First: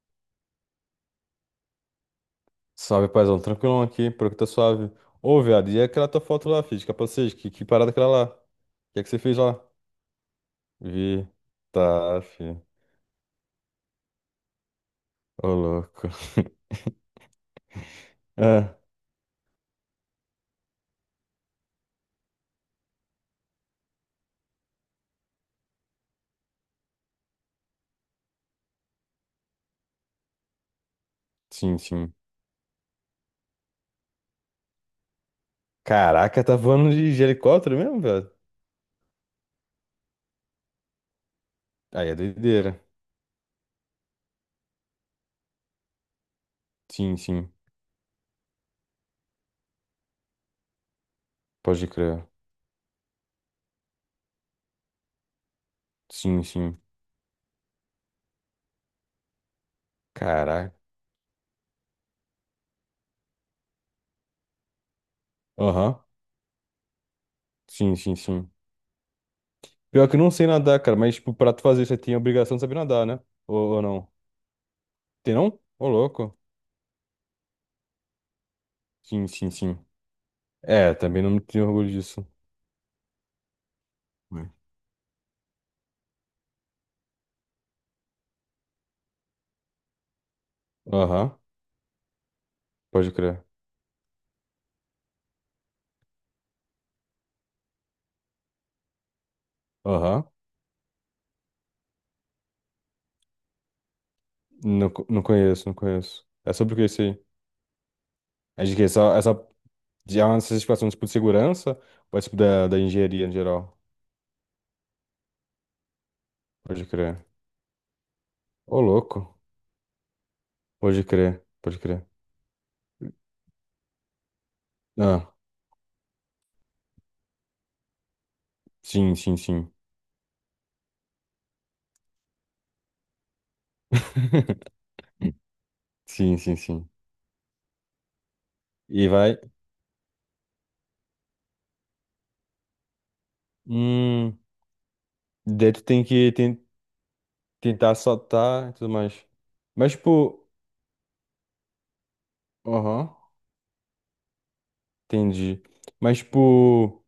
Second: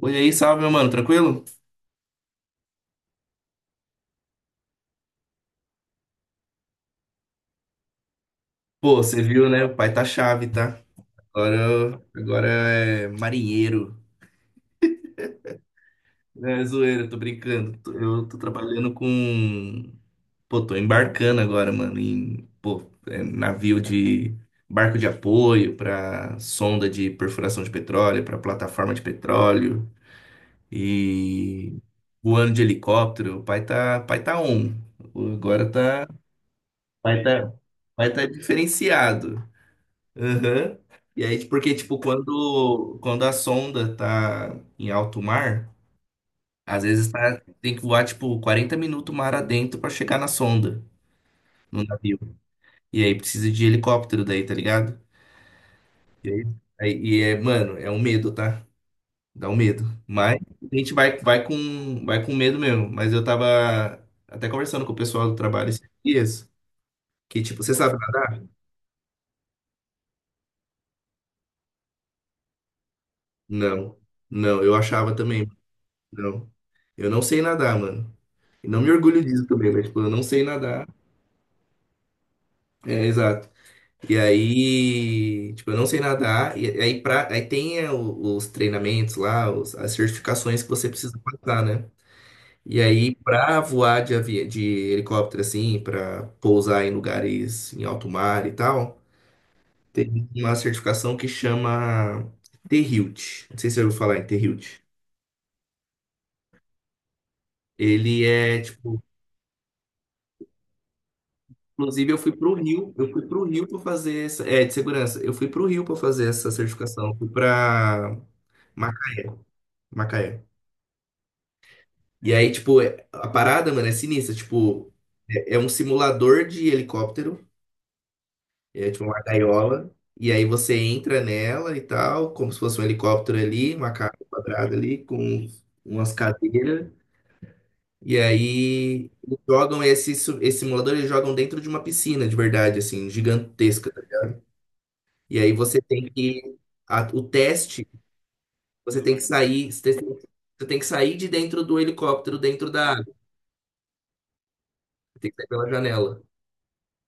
Oi aí, salve, meu mano, tranquilo? Salve, paizão, tranquilão aqui, por que tá suave. Ô, viado, e aquela tua foto lá, filho, de capacete, que parada aquela lá? O Pô, que é que você você fez viu, lá? né? O pai tá chave, tá? Vi, Agora, tá, agora filho, é marinheiro. ô louco. É zoeira, tô brincando. Eu tô Ah, trabalhando com. Pô, tô embarcando agora, mano, em pô, navio de. Barco de apoio pra sonda de perfuração de petróleo, pra plataforma de petróleo e sim, sim. voando de helicóptero. O pai tá on. Agora tá, Caraca, tá voando de, pai de tá, helicóptero mesmo, pai tá velho? diferenciado. Aham. E aí, tipo, porque, tipo, Aí é doideira. quando a sonda tá em alto mar, às vezes Sim, tá, sim, tem que voar, tipo, 40 minutos mar adentro pra chegar na sonda, no pode navio. crer. E aí precisa de helicóptero daí, tá ligado? E Sim, aí, sim, mano, é um medo, tá? Dá um medo. Mas a caraca. gente vai com medo mesmo. Mas eu tava até conversando com o pessoal do trabalho esses Aham, dias, que, tipo, você sim, sabe sim, nadar? sim. Pior que eu não sei nadar, cara, mas, tipo, pra tu fazer, você tem a obrigação de saber nadar, né? Ou Não. não? Não, eu achava Tem também. não? Ô, louco. Não. Eu não sei nadar, mano. E não me orgulho Sim, disso sim, também, sim. mas, tipo, eu não sei nadar. É, também não me tenho orgulho disso. É, exato. E Né? aí, tipo, eu não sei nadar. E aí, aí tem os treinamentos lá, as certificações que você precisa Aham, passar, né? E pode aí, crer. pra voar de helicóptero, assim, pra pousar em lugares em alto mar e tal, Aham, tem uma certificação que chama T-Hilt. Não sei se você ouviu falar em T-Hilt. não, não conheço, não conheço. É sobre o que isso aí? Ele é, É de que tipo. Já é uma certificação tipo de segurança Inclusive, eu ou é fui tipo para o da Rio, engenharia em geral? para fazer essa, de segurança. Eu fui para o Rio para fazer essa Pode certificação, eu crer. fui para Ô, louco. Macaé. Pode crer, pode crer. E aí, tipo, a parada, mano, é sinistra. Tipo, Ah, é um simulador de helicóptero, é tipo sim, uma sim, sim. gaiola, e aí você entra nela e tal, como se fosse um helicóptero ali, uma casa quadrada ali, com umas Sim, sim, cadeiras. sim. E E aí, eles vai. jogam esse simulador, eles jogam dentro de uma piscina, de verdade, assim, gigantesca. Hum, E aí daí você tu tem tem que que ten- o teste, tentar soltar e tudo você tem que mais. sair, Mas, você tem tipo. você tem que sair de dentro do helicóptero, dentro da água. Aham, Você tem que sair entendi. pela Mas, janela. tipo,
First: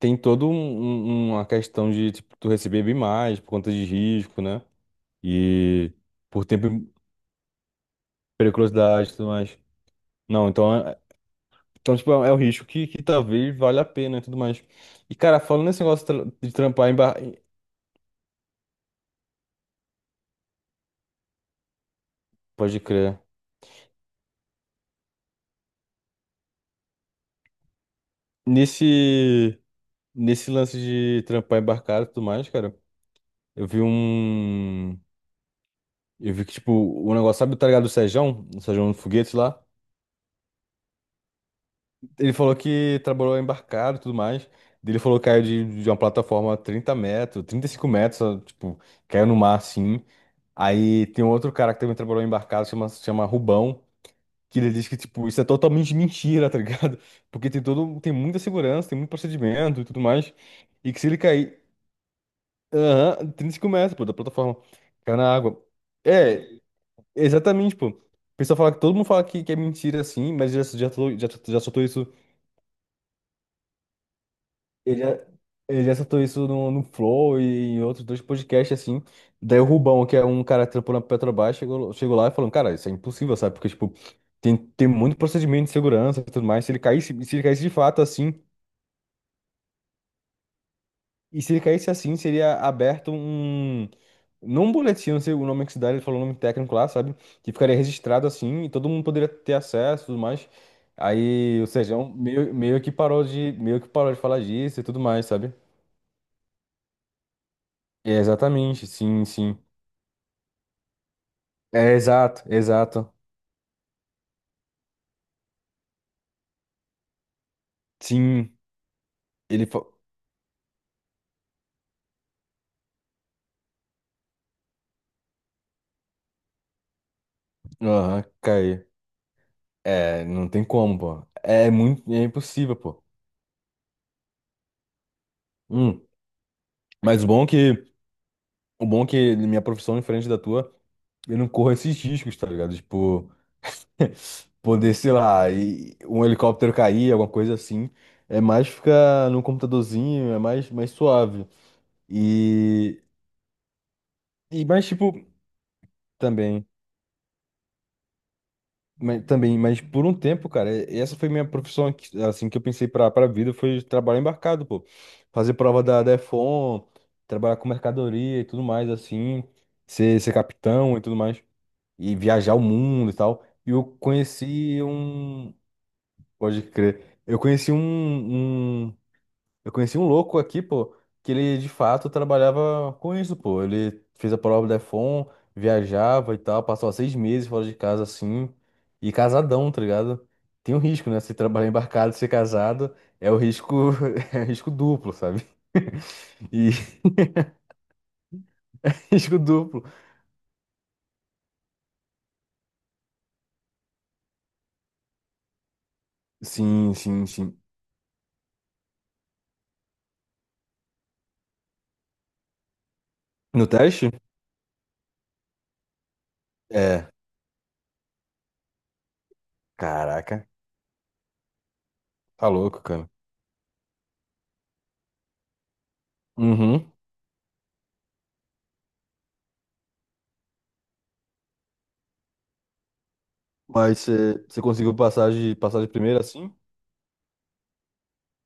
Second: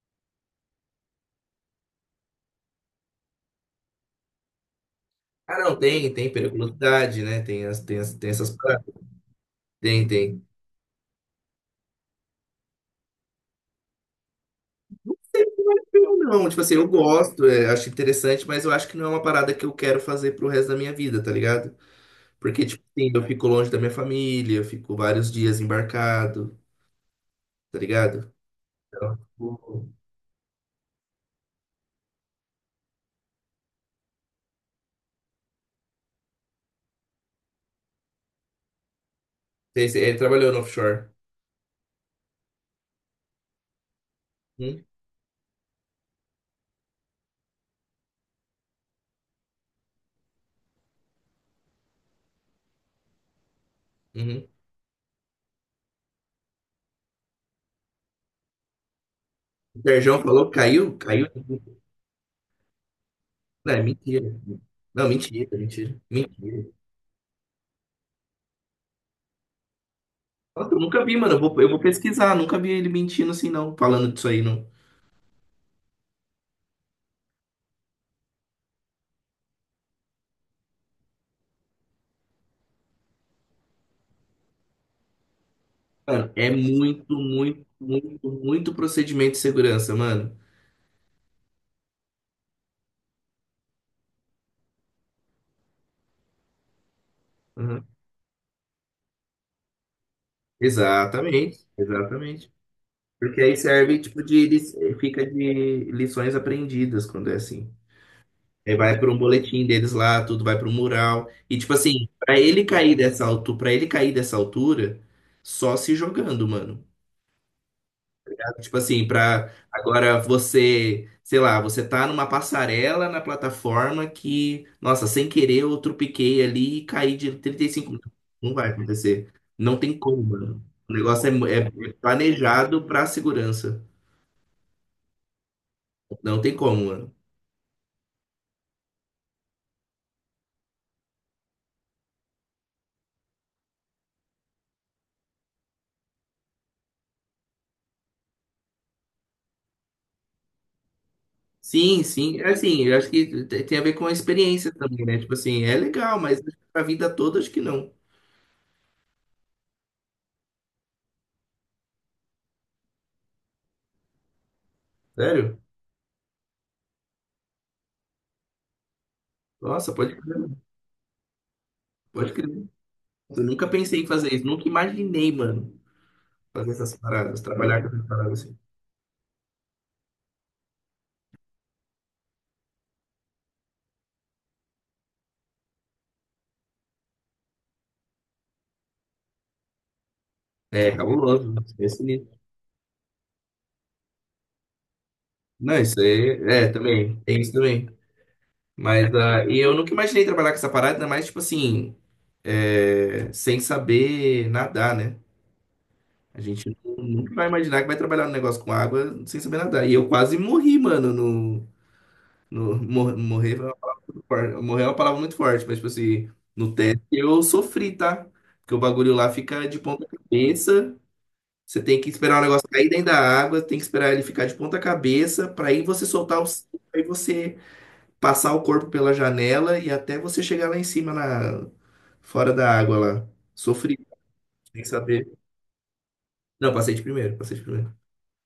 tem todo uma questão de tipo, tu receber bem mais por conta de risco, né? Ah, não, E tem por tempo, e periculosidade, né? Tem essas paradas. periculosidade e tudo mais. Tem, tem. Não, então, é, então tipo, é um risco que talvez valha a pena e tudo mais. E, cara, falando nesse negócio Eu não, de tipo assim, eu trampar em gosto, acho interessante, mas eu acho que não é uma parada que eu quero fazer pro resto da minha vida, tá ligado? Porque, pode tipo assim, crer. eu fico longe da minha família, eu fico vários dias embarcado, tá ligado? Então, Nesse, tipo, nesse lance de trampar embarcado e tudo mais, cara, eu vi um... Eu vi que, tipo, o negócio, sabe, tá ligado? O Sejão do Foguete lá. Ele trabalhou no offshore. Ele falou que trabalhou embarcado e tudo mais. Hum? Ele falou que caiu de uma plataforma 30 metros, 35 metros, ó, tipo, caiu no mar assim. Aí tem outro cara que também trabalhou embarcado, chama Rubão, Uhum. que ele diz que, tipo, isso é totalmente mentira, tá ligado? Porque tem todo, tem muita segurança, tem muito O procedimento e tudo Sérgio mais. falou, E caiu, que se ele caiu cair, aham, 35 É metros, pô, da mentira. plataforma, Não, caiu na mentira, água. mentira, É, mentira. exatamente, pô. O pessoal fala que todo mundo fala que é mentira assim, mas Nossa, eu nunca vi, mano. Eu já vou, eu vou soltou isso. pesquisar, nunca vi ele mentindo assim, não, falando disso aí, não. Ele já, ele já soltou isso no Flow e em outros dois podcasts, assim. Daí o Rubão, que é um cara que trampou na Petrobras, chegou lá e falou, cara, isso é impossível, sabe? Porque, tipo, tem muito procedimento de segurança e Mano, tudo é mais. Muito, Se ele caísse muito, de fato muito, assim, muito procedimento de segurança, mano. e se ele caísse assim, seria aberto um... Não, um boletim, não sei o nome que se dá, ele falou o nome técnico lá, sabe? Que ficaria Uhum. registrado assim, e todo mundo poderia ter acesso e tudo mais. Aí, Exatamente, ou seja, é um exatamente. meio, Porque aí meio que serve, parou de tipo, falar disso e tudo fica mais, sabe? de lições aprendidas quando é assim. É, Aí exatamente, vai para um sim, sim. boletim deles lá, tudo vai para um mural. E, tipo É, assim, pra exato, ele cair exato. dessa altura, para ele cair dessa altura, só se jogando, mano. Sim, Tipo assim, pra ele falou. agora você, sei lá, você tá numa passarela na plataforma que, nossa, sem querer eu tropiquei ali e caí de 35 mil. Aham, Não vai caiu. acontecer. Não tem como, É, não tem mano. O como, negócio pô. é, mu- é- É é muito, é impossível, planejado pô. pra segurança. Hum. Não tem como, mano. Mas o bom é que minha profissão é diferente da tua, eu não corro esses riscos, tá ligado? Tipo, poder, sei lá, e um helicóptero cair, alguma coisa assim. É mais ficar no computadorzinho, é mais, mais suave. Sim, sim. É. Assim, eu E, acho que tem a ver com a e experiência mais, também, tipo, né? Tipo assim, é legal, mas também. pra vida toda acho que não. Mas, também, mas por um tempo, cara, essa foi minha profissão, assim, que eu pensei pra vida, foi trabalho embarcado, pô. Fazer Sério? prova da DEFON, trabalhar com mercadoria e tudo mais, assim, Nossa, pode ser crer, capitão e tudo mais, e pode viajar o crer. mundo e tal. Eu nunca E eu pensei em fazer isso, nunca conheci imaginei, um, mano, pode fazer essas crer, eu paradas, conheci trabalhar com essas paradas assim. Eu conheci um louco aqui, pô, que ele de fato trabalhava com isso, pô. Ele fez a prova da Defon, viajava e tal, passou 6 meses fora de casa assim, e casadão, tá ligado? Tem um É, risco, né? Se cabuloso, trabalhar esquece embarcado, ser nisso. casado, é o risco, é risco duplo, sabe? Não, isso aí, E é, também, tem isso também. Mas, risco ah, e eu duplo. nunca imaginei trabalhar com essa parada, ainda mais, tipo assim, sem saber nadar, né? A gente Sim, sim, nunca vai sim. imaginar que vai trabalhar um negócio com água sem saber nadar. E eu quase morri, mano, no, no, mor- morrer, é No uma teste? palavra- Morrer é uma palavra muito forte, mas, tipo assim, no teste É. eu sofri, tá? Porque o bagulho lá fica de ponta Caraca, cabeça. Você tem que esperar o tá negócio louco, cair dentro cara. da água, tem que esperar ele ficar de ponta cabeça para aí você soltar o cinto, Uhum. aí você passar o corpo pela janela e até você chegar lá em cima na fora da água lá. Sofri, Mas você sem conseguiu saber. passar passar de primeira assim? Não, passei de primeiro, passei de primeiro.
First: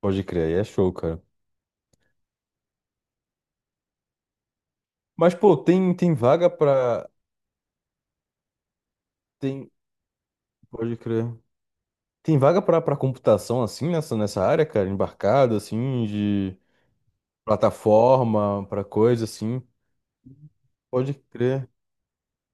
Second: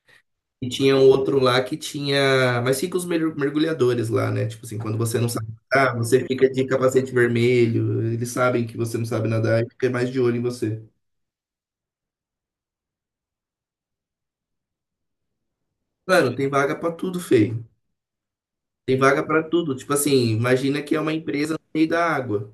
Pode crer, aí é E show, tinha um cara. outro lá que tinha, mas fica os mergulhadores lá, né? Tipo assim, quando você não Mas, sabe pô, nadar, tem você vaga fica de pra. capacete vermelho, eles sabem que você não sabe nadar e Tem. fica mais de olho em você. Pode crer. Tem vaga pra computação, assim, nessa área, cara? Embarcado, assim, Mano, tem de vaga pra tudo, feio. plataforma, pra Tem vaga coisa, para assim. tudo. Tipo assim, imagina que é uma Pode empresa no crer. meio da água.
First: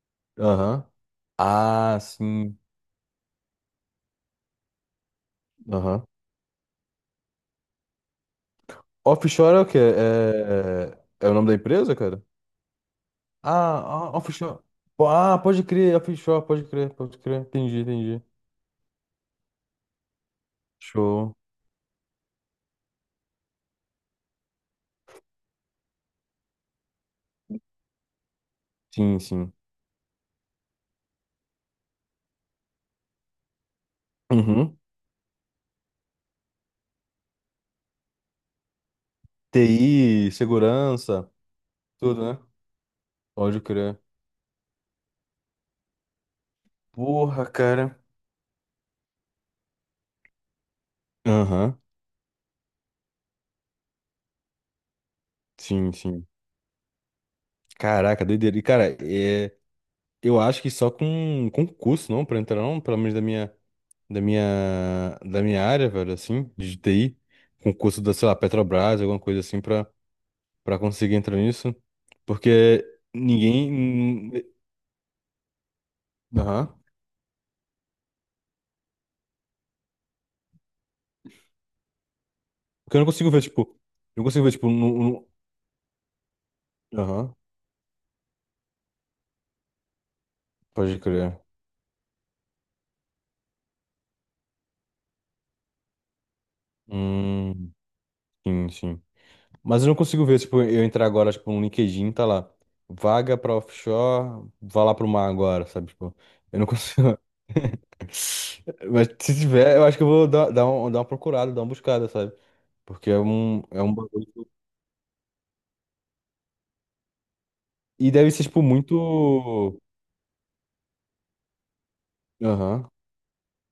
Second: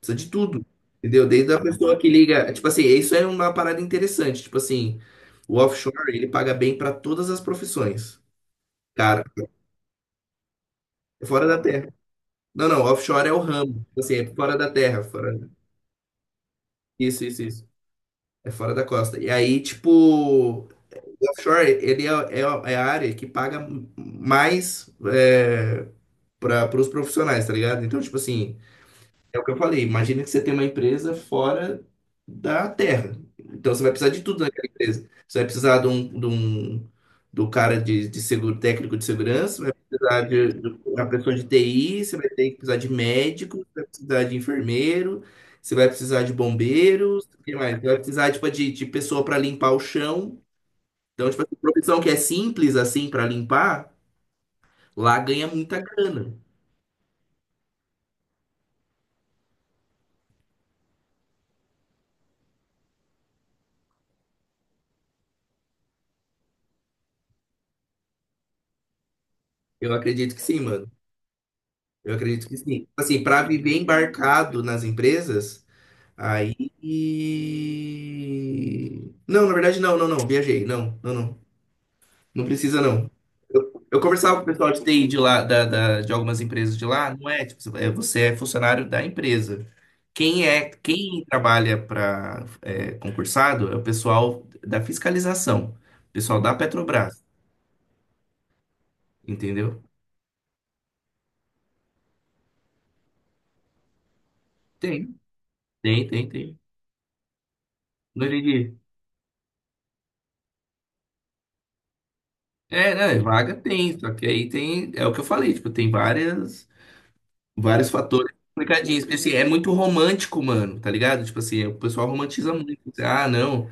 Precisa de tudo. Aham. Entendeu? Desde a pessoa Ah, que liga. sim. Tipo assim, isso é uma parada interessante. Tipo assim, o Aham. offshore, ele paga bem para todas as profissões. Cara, Offshore é o quê? É, é é o fora nome da da terra. empresa, cara? Não, não, offshore é o ramo. Tipo Ah, assim, ah, é fora offshore. da terra. Pô, Fora. ah, pode crer, offshore, pode crer, pode Isso, crer. isso, isso. Entendi, entendi. É fora da costa. E aí, tipo, o Show. offshore, ele é a área que paga mais para os profissionais, tá ligado? Então, tipo assim. Sim, É o que sim. eu falei. Imagina que você tem uma empresa fora da Terra. Então você vai precisar de tudo naquela Uhum. empresa. Você vai precisar do cara de seguro, técnico de segurança, vai precisar TI, de uma segurança, pessoa de TI, você vai tudo, né? ter que precisar de médico, Pode você vai crer. precisar de enfermeiro, você vai precisar de bombeiros, o Porra, que mais? Você vai cara. precisar tipo, de pessoa para limpar o chão. Então, tipo, essa Aham, profissão que é simples assim para limpar, lá ganha muita sim, sim. grana. Caraca, doideira. E, cara, é, eu acho que só com concurso, não, pra entrar, não, pelo menos da minha área, velho, assim, de TI, concurso da, sei lá, Petrobras, alguma coisa assim, pra, Eu acredito que sim, pra mano. conseguir entrar nisso, Eu acredito que porque sim. Assim, para viver ninguém, embarcado nas empresas, aham, aí. Não, na verdade, não, não, não. Viajei. Não, não, não. Não precisa, porque eu não não. consigo ver, tipo, Eu eu não conversava com consigo o ver, tipo, pessoal de TI de no, lá, de algumas empresas de lá, não aham, é, tipo, você é funcionário da empresa. Pode Quem crer. trabalha para concursado é o pessoal da fiscalização, o pessoal da Petrobras, Hum, sim, sim. entendeu? Mas eu não consigo ver, tipo, eu entrar agora, tipo, no LinkedIn, tá lá. Vaga pra offshore, vá lá pro Tem, mar agora, sabe? tem, Tipo, tem, eu tem. não consigo. Não entendi. Mas se tiver, eu acho que eu vou dar uma procurada, dar uma buscada, sabe? É, Porque né, vaga é um tem, só bagulho. que aí tem, é o que eu falei, tipo, tem vários E deve fatores ser, tipo, complicadinhos. Porque, assim, é muito muito. romântico, mano, tá ligado? Tipo assim, o pessoal romantiza muito, Aham. assim. Ah, não,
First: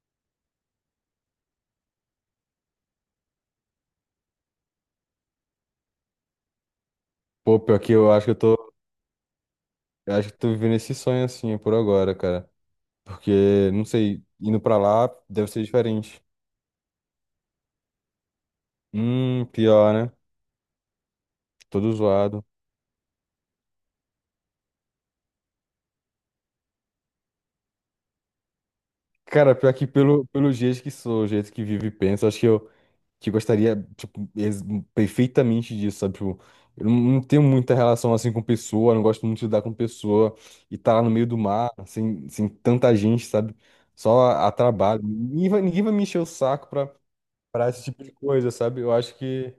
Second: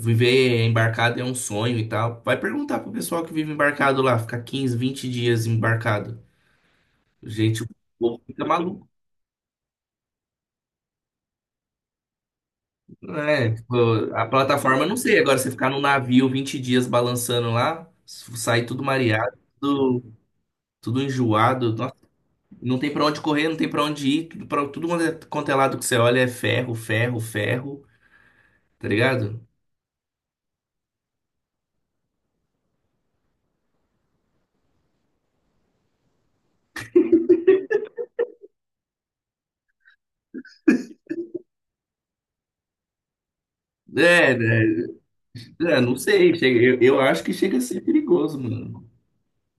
viver embarcado é um sonho e tal. Vai perguntar pro pessoal que vive embarcado lá, ficar 15, 20 dias embarcado. Pô, Gente, o pior que eu povo acho que eu fica tô. maluco, Eu acho que eu tô vivendo esse sonho assim é por agora, cara. né? Porque, não Tipo, sei, a indo pra plataforma, não lá sei, agora deve você ser ficar num diferente. navio 20 dias balançando lá, sair tudo mareado, Pior, né? tudo, tudo enjoado. Todo zoado. Não tem pra onde correr, não tem pra onde ir, tudo, tudo quanto é lado que você olha é ferro, ferro, ferro, tá ligado? Cara, pior que pelo, pelo jeito que sou, o jeito que vivo e penso, acho que eu que gostaria, tipo, perfeitamente disso, sabe? Tipo, eu não tenho muita relação, assim, com pessoa, não gosto muito de lidar com pessoa, e tá lá no meio do mar, sem tanta gente, sabe? Só É, a né? trabalho. É, Ninguém vai não me encher o sei, chega- saco eu, pra, eu acho que chega a pra ser esse tipo de perigoso, coisa, sabe? mano.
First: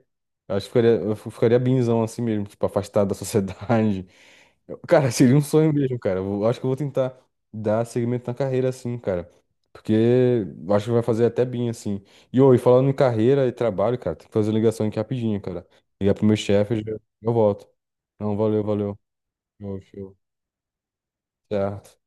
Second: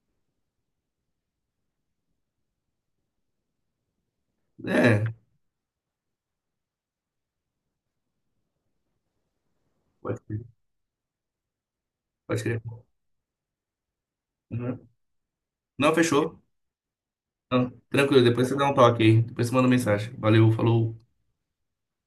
Eu acho que ficaria, eu ficaria binzão assim mesmo, tipo, afastado da sociedade. É, Cara, seria um sonho mesmo, cara. Eu acho que eu vou tentar dar segmento na carreira assim, cara. Porque pode crer, eu acho que vai fazer até bem assim. E, pode ô, e crer. falando em carreira e trabalho, cara, tem que fazer Uhum. ligação aqui rapidinho, cara. Não, Ligar pro meu fechou. chefe, eu volto. Não, tranquilo, Não, depois você valeu, dá um valeu. toque aí, depois você manda Show, mensagem. show. Valeu, falou. Certo.